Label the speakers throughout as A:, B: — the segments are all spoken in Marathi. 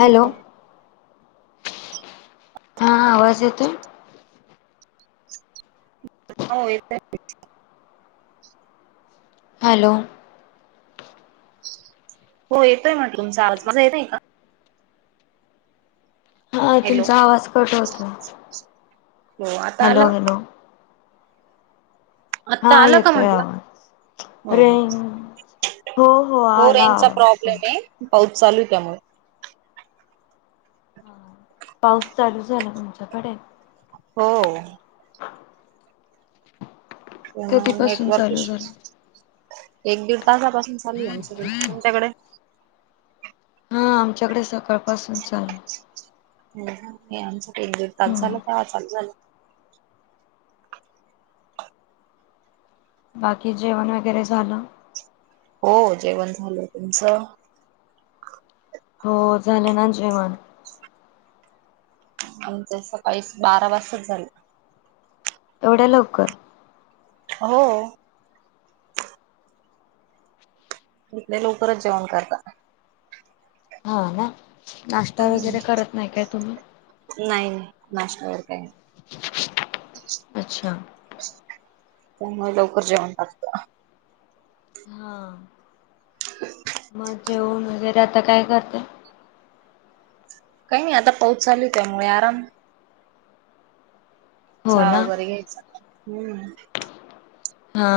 A: हॅलो
B: हेप
A: हा आवाज येतोय?
B: हो येतोय.
A: हॅलो
B: हो येतोय म्हटलं तुमचा आवाज माझ येतय का?
A: हा
B: हॅलो
A: तुमचा आवाज कट होत
B: हो आता आला
A: हॅलो हॅलो हा
B: आता आलं का
A: येतोय आवाज
B: म्हंटलं.
A: रेंज हो
B: हो
A: आला
B: रेंज
A: आवाज
B: प्रॉब्लेम
A: तुमचा
B: आहे. चालू कामुळे
A: हा पाऊस चालू झाला तुमच्याकडे.
B: हो
A: कधीपासून
B: नेटवर्क
A: चालू
B: इश्यू.
A: झाला
B: एक दीड तासापासून चालली आमच्याकडे. तुमच्याकडे
A: हा आमच्याकडे सकाळपासून चालू,
B: हो आमच्या एक दीड तास झाला
A: हम्म
B: ते तास झालं,
A: बाकी जेवण वगैरे झालं.
B: हो जेवण झालं तुचं
A: हो झालं ना जेवण.
B: आमच सकाळी बारा वाजच झालं.
A: एवढ्या लवकर,
B: हो इथले लवकरच जेवण करतात.
A: हा ना नाश्ता वगैरे करत नाही काय तुम्ही?
B: नाही नाही नाश्ता वगैरे काही नाही.
A: अच्छा!
B: त्यामुळे लवकर जेवण लागत.
A: हा मग जेऊन वगैरे आता काय करते?
B: काही नाही आता पाऊस चालूच आहेमुळे आराम.
A: हो
B: चहा
A: ना?
B: वगैरे घ्यायचा हम्म.
A: हा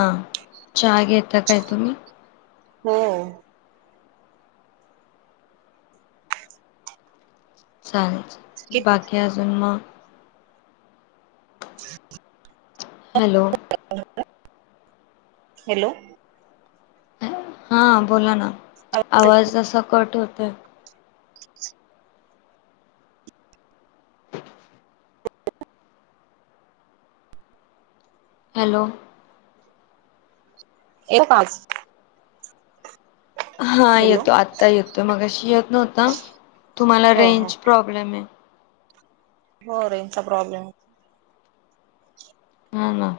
A: चचाहा घेता काय तुम्ही?
B: हो कि
A: चाले बाकी अजून मग.
B: च
A: हॅलो
B: हॅलो
A: हा बोला ना आवाज अस कट होत हॅलो
B: ए पाच
A: हा येतो आत्ता येतोय मग अशी येत नव्हता. तुम्हाला
B: हो हो
A: रेंज प्रॉब्लेम आहे.
B: हो रेंजचा प्रॉब्लेम हो.
A: हा ना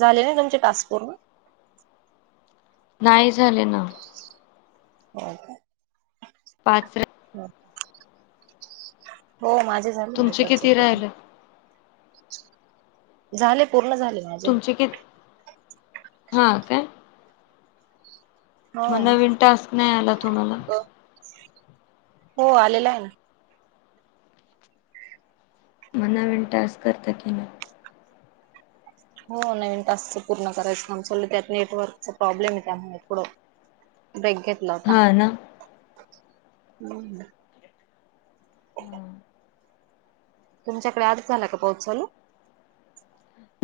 B: झाले ना तुमचे टास्क पूर्ण?
A: नाही झाले ना.
B: हो का
A: पाच्र
B: हो माझे
A: तुमचे किती
B: झाले.
A: राहिले?
B: झाले पूर्ण झाले माझे.
A: हा का
B: हो
A: मग नवीन टास्क नाही आला तुम्हाला?
B: हो आलेला हें ना
A: मना [unintelligible]
B: हो नवीन ताासच पूर्ण करायचं नाम सलं त्यात नेटवर्कचा प्रॉब्लेम आहे त्यामुळे थोडं. ब्रेक घेतला होता.
A: हां ना? हां.
B: तुमच्याकडे आज झाला का पाऊस चालू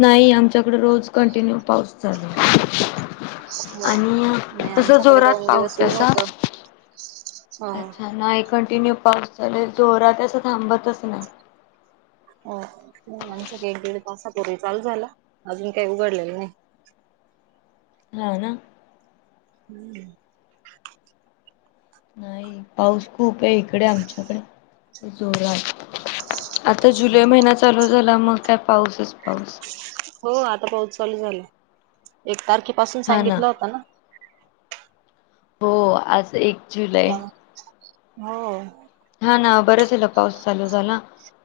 A: नाही आमच्याकडे रोज कंटिन्यू पाऊस चालू आहे
B: हो
A: आणि
B: नाही
A: तस
B: आमच्याकडे
A: जोरात
B: दोन दिवस
A: पाऊस
B: ऊन
A: [unintelligible]
B: होत हो
A: अच्छा नाही कंटिन्यू पाऊस चालू जोरातातसं थांबतच नाय
B: हो आमच्या काही एक दीड तासापूर्वी चालू झाला अजून काही उघडलेलं नाही
A: हं हम्म
B: नाही
A: नाही पाऊस खूप आहे इकडे आमच्याकडे जोरात आता जुलै महिना चालू झाला मग काय पाऊसच पाऊस
B: हो आता पाऊस चालू झालं एक तारखे पासून सांगितला होता ना
A: हो आज एक जुलै.
B: त्यामुळे हो!
A: हा ना बरं झालं पाऊस चालू झाला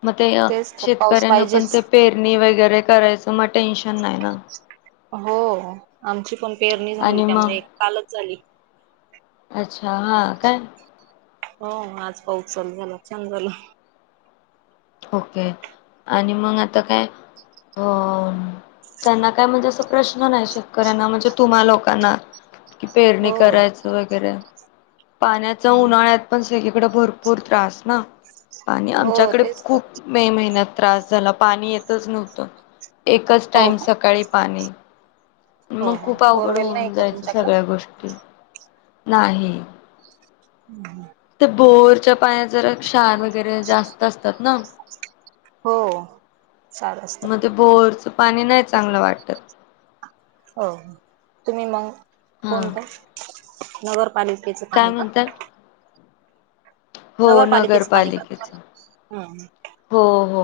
A: मग ते
B: तेच तर पाऊस
A: शेतकऱ्यांना पण
B: पाहिजेच
A: ते पेरणी वगैरे करायचं मग टेन्शन नाही ना
B: हो आमची पण पेरणी झाली
A: आणि मग
B: त्यामुळे एक कालच झाली.
A: अच्छा हा काय.
B: हो आज पाऊस चालू झाला छान झाल
A: ओके आणि मग आता काय अ त्यांना काय म्हणजे असं प्रश्न नाही शेतकऱ्यांना म्हणजे तुम्हा लोकांना कि पेरणी
B: हो
A: करायचं वगैरे पाण्याचा उन्हाळ्यात पण सगळीकडे भरपूर त्रास ना पाणी
B: हो
A: आमच्याकडे
B: तेच
A: खूप
B: तर
A: मे महिन्यात त्रास झाला पाणी येतच नव्हतं. एकच
B: हो
A: टाइम
B: का
A: सकाळी पाणी
B: हो
A: मग
B: हो
A: खूप अवघड
B: बोरवेल नाही
A: होऊन
B: का
A: जायचं
B: तुमच्याकडं
A: सगळ्या गोष्टी [unintelligible] नाही ते बोरच्या पाया जर क्षार वगैरे जास्त असतात ना
B: हो क्षार असतं.
A: मग ते बोरचं पाणी नाही चांगलं वाटतं.
B: हो तुम्ही मंग
A: हा
B: कोणतं नगर पालिकेच
A: काय
B: पाणी का?
A: म्हणतात हो
B: नगरपालिकेचं पाणी का
A: नगरपालिकेचा
B: तुम्हाला हम्म
A: हो हो.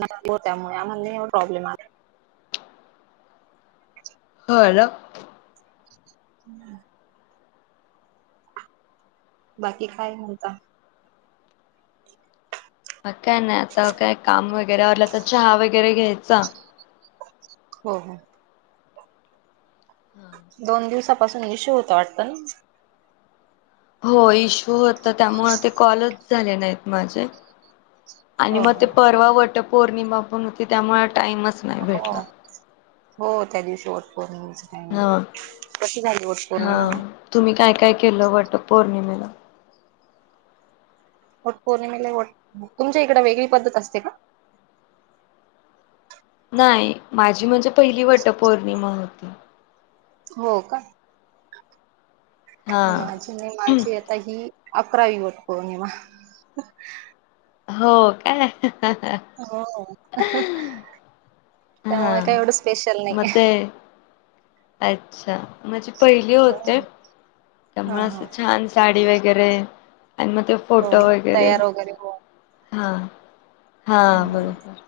B: नाही हो त्यामुळे आमला नाही एवढा प्रॉब्लेम आला.
A: हो ना.
B: बाकी काय म्हणता?
A: म काय नाय आता काय काम वगैरेला आवराला तर चहा वगैरे घ्यायचा.
B: हो हो. दोन दिवसापासून इशू होता वाटता न.
A: हो इशू होता त्यामुळे ते कॉलच झाले नाहीत माझे आणि
B: हो
A: मग ते परवा वट पौर्णिमा पण होती त्यामुळे टाईमच नाही
B: हो
A: भेटला.
B: हो हो त्या दिवशी वट पौर्णिमेचं टायमिंग
A: हा
B: कशी झाली वट
A: हा
B: पौर्णिमा मग
A: तुम्ही काय काय केलं वट पौर्णिमेला
B: वट पौर्णिमेला वट तुमच्या इकडं वेगळी पद्धत असते का?
A: नाही माझी म्हणजे पहिली वट पौर्णिमा होती.
B: हो का
A: हा
B: माझी नाही माझी आता ही अकरावी वटपौर्णिमा.
A: हो काय!
B: हो.
A: हा
B: त्यामुळे काय एवढं स्पेशल
A: मग
B: नाही.
A: ते अच्छा! माझे पहिली
B: हो
A: होते त्यामुळे
B: हा
A: असं
B: हा
A: छान साडी वगैरे आणि मग ते
B: हो
A: फोटो
B: ना
A: वगैरे
B: तयार हो
A: हां. हा
B: हम्म.
A: बरोबर.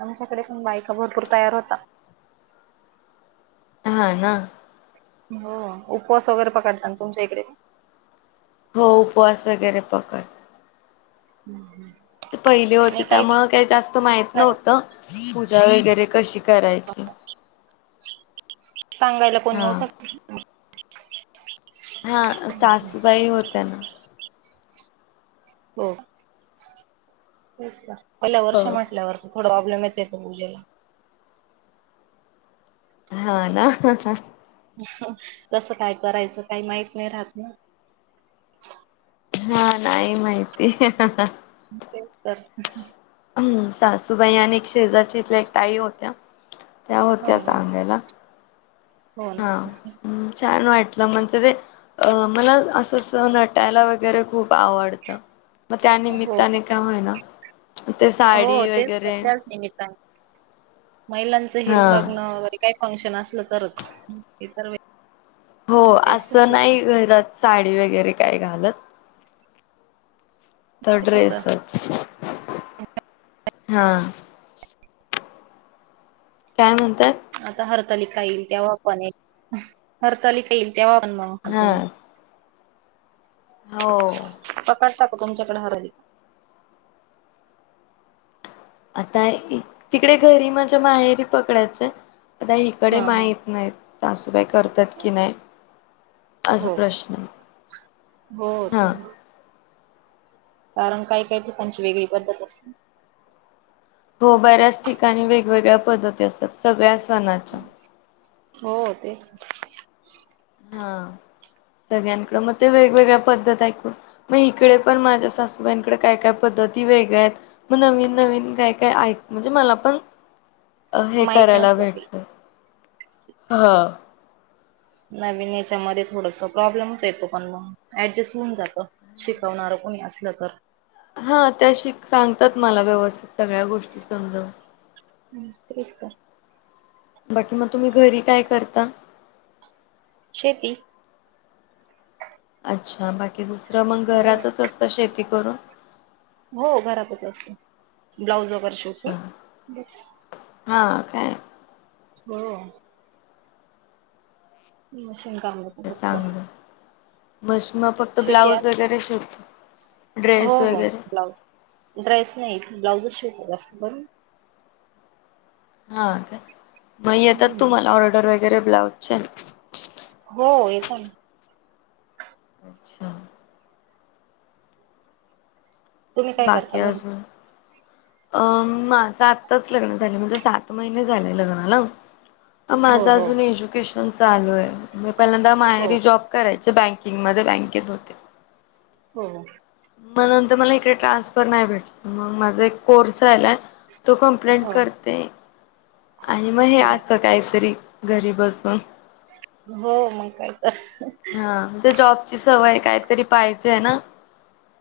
B: आमच्याकडे पण बायका भरपूर तयार होता.
A: हा ना.
B: हो उपवास वगैरे पकडताना तुमच्या इकडे.
A: हो उपवास वगैरे पकड
B: हम् हम्
A: ते पहिले होते त्यामुळे काही जास्त माहित
B: ठिकाणी
A: नव्हतं पूजा वगैरे कशी करायची
B: सांगायला कोण
A: हा
B: नव्हतं
A: हा सासूबाई होत्या ना.
B: हो तेच ना पहिला
A: हो
B: वर्ष म्हटल्यावरती प्रॉब्लेम येते पूजेला.
A: हा ना.
B: कसं काय करायचं काही माहित नाही राहत ना.
A: हा नाही माहिती.
B: तेच तर
A: हम्म, सासूबाई आणि शेजारच्या इथल्या एक ताई होत्या त्या
B: हो
A: होत्या
B: हो
A: सांगायला.
B: हो
A: हा,
B: ना
A: छान वाट टला म्हणजे ते अ मला असस नटायला वगैरे खूप आवडतं. मग त्या
B: हो का?
A: निमित्ताने काय होय ना?
B: हो तेच तेथल्याच निमित्ताने महिलांचं हे
A: हा
B: लग्न वगैरे काही फंक्शन असलं तरच इतर वे
A: हो असं नाही घरात साडी वगैरे काय घालत तर ड्रेसच हा काय म्हणत
B: आता हरतालिका येईल तेव्हापने हरतालिका येईल तेव पण म
A: हा
B: हजून
A: हो
B: करता का तुमच्याकडे हरतालिका
A: आता तिकडे घरी म्हझ्या माहेरी पकडायचंय आता इकडे
B: हा हा
A: माहीत नाही सासूबाई करतात की नाही असा
B: हो
A: प्रश्न
B: हो
A: आहे
B: ते
A: हा
B: कारण काही काही ठिकाणची वेगळी पद्धत असते
A: हो बऱ्याच ठिकाणी वेगवेगळ्या पद्धती असतात सगळ्या सणाच्या
B: हो तेच
A: हा सगळ्यांकडं मग ते वेगवेगळ्या पद्धत ऐकून मग इकडे पण माझ्या सासूबाईंकडे काय काय पद्धत ती वेगळ्या आहेत मग नवीन नवीन काय काय म्हणजे मला पण अ हे
B: माहित
A: करायला
B: नसलं ते
A: भेटत ह
B: नवीन याच्यामध्ये थोडस प्रॉब्लेमच येतो पण ऍडजस्ट होऊन जात शिकवणार कोणी असे का
A: हा त्याशीिक सांगतात मला व्यवस्थित सगळ्या गोष्टी समजव
B: हम् तस का
A: बाकी मग तुम्ही घरी काय करता
B: शेती
A: अच्छा बाकी दुसरं मग
B: हो
A: घरातच असतं शेती करून
B: हो घरातच असते ब्लाऊज वगैरे शेवट
A: अच्छा
B: बस
A: हा काय
B: हो ह मशीन काते फक्त
A: मस मग फक्त
B: शेती
A: ब्लाऊज
B: अस
A: वगैरे शोधत
B: हो
A: ड्रेस
B: हो
A: वगैरे
B: ब्लाऊज ड्रेस नाही ब्लाउऊज शिवत जास्त बरून
A: हा का मग येतात
B: हम्म
A: तुम्हाला ऑर्डर वगैरे ब्लाउज
B: कन
A: अच्छा
B: तुम्ही काय
A: बाकी
B: करता घरी
A: अजून अं माझ आातच लग्न झाले म्हणजे सात महिने झालेय लग्नाला
B: हो
A: माझं
B: हो
A: अजून एज्युकेशन चालूय म पहिल्यांदा
B: हो
A: मायरी जॉब करायच बँक किंग मध्ये बँकेत होते
B: हो
A: मग नंतर मला इकडे ट्रान्सफर नाही भेटला मग माझा एक कोर्स तो कंप्लेंट
B: हो
A: करते आणि मग हे
B: हो
A: असं काहीतरी घरी बसून
B: हो मग काय तर
A: हा ते जॉबची सवय कायतरी पाहिजेय ना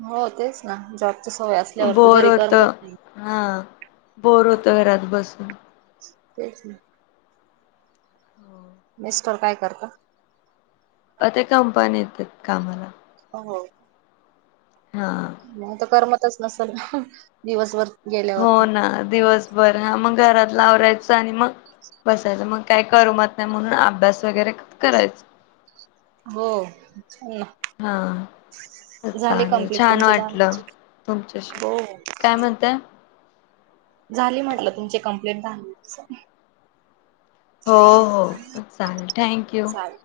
B: हो तेच ना जॉबची सवय असल्यावरती
A: बोर
B: घरी करमत
A: होतं
B: नाही
A: हा बोर होतो घरात बसून
B: तेच ना मीस्टोर काय करत
A: अ ते कंपनी येत कामाला
B: हो
A: हा.
B: मग तर करमतच नसेल दिवसभर.
A: हो
B: गेल्यावरती
A: ना दिवसभर हा मग घरातल आवरायचं आनी मग बसायचं मग काही करमत नाही म्हणून अभ्यास वगैरे करायचं.
B: हो. झाले
A: चालेल
B: कंप्लीट
A: छान
B: तुमचे दहा
A: वाटलं तुमच्याशी.
B: हो.
A: काय म्हणताय
B: झाली म्हटलं तुमची कंप्लेट दहा..
A: हो हो चालेल थँक यू.
B: चालेल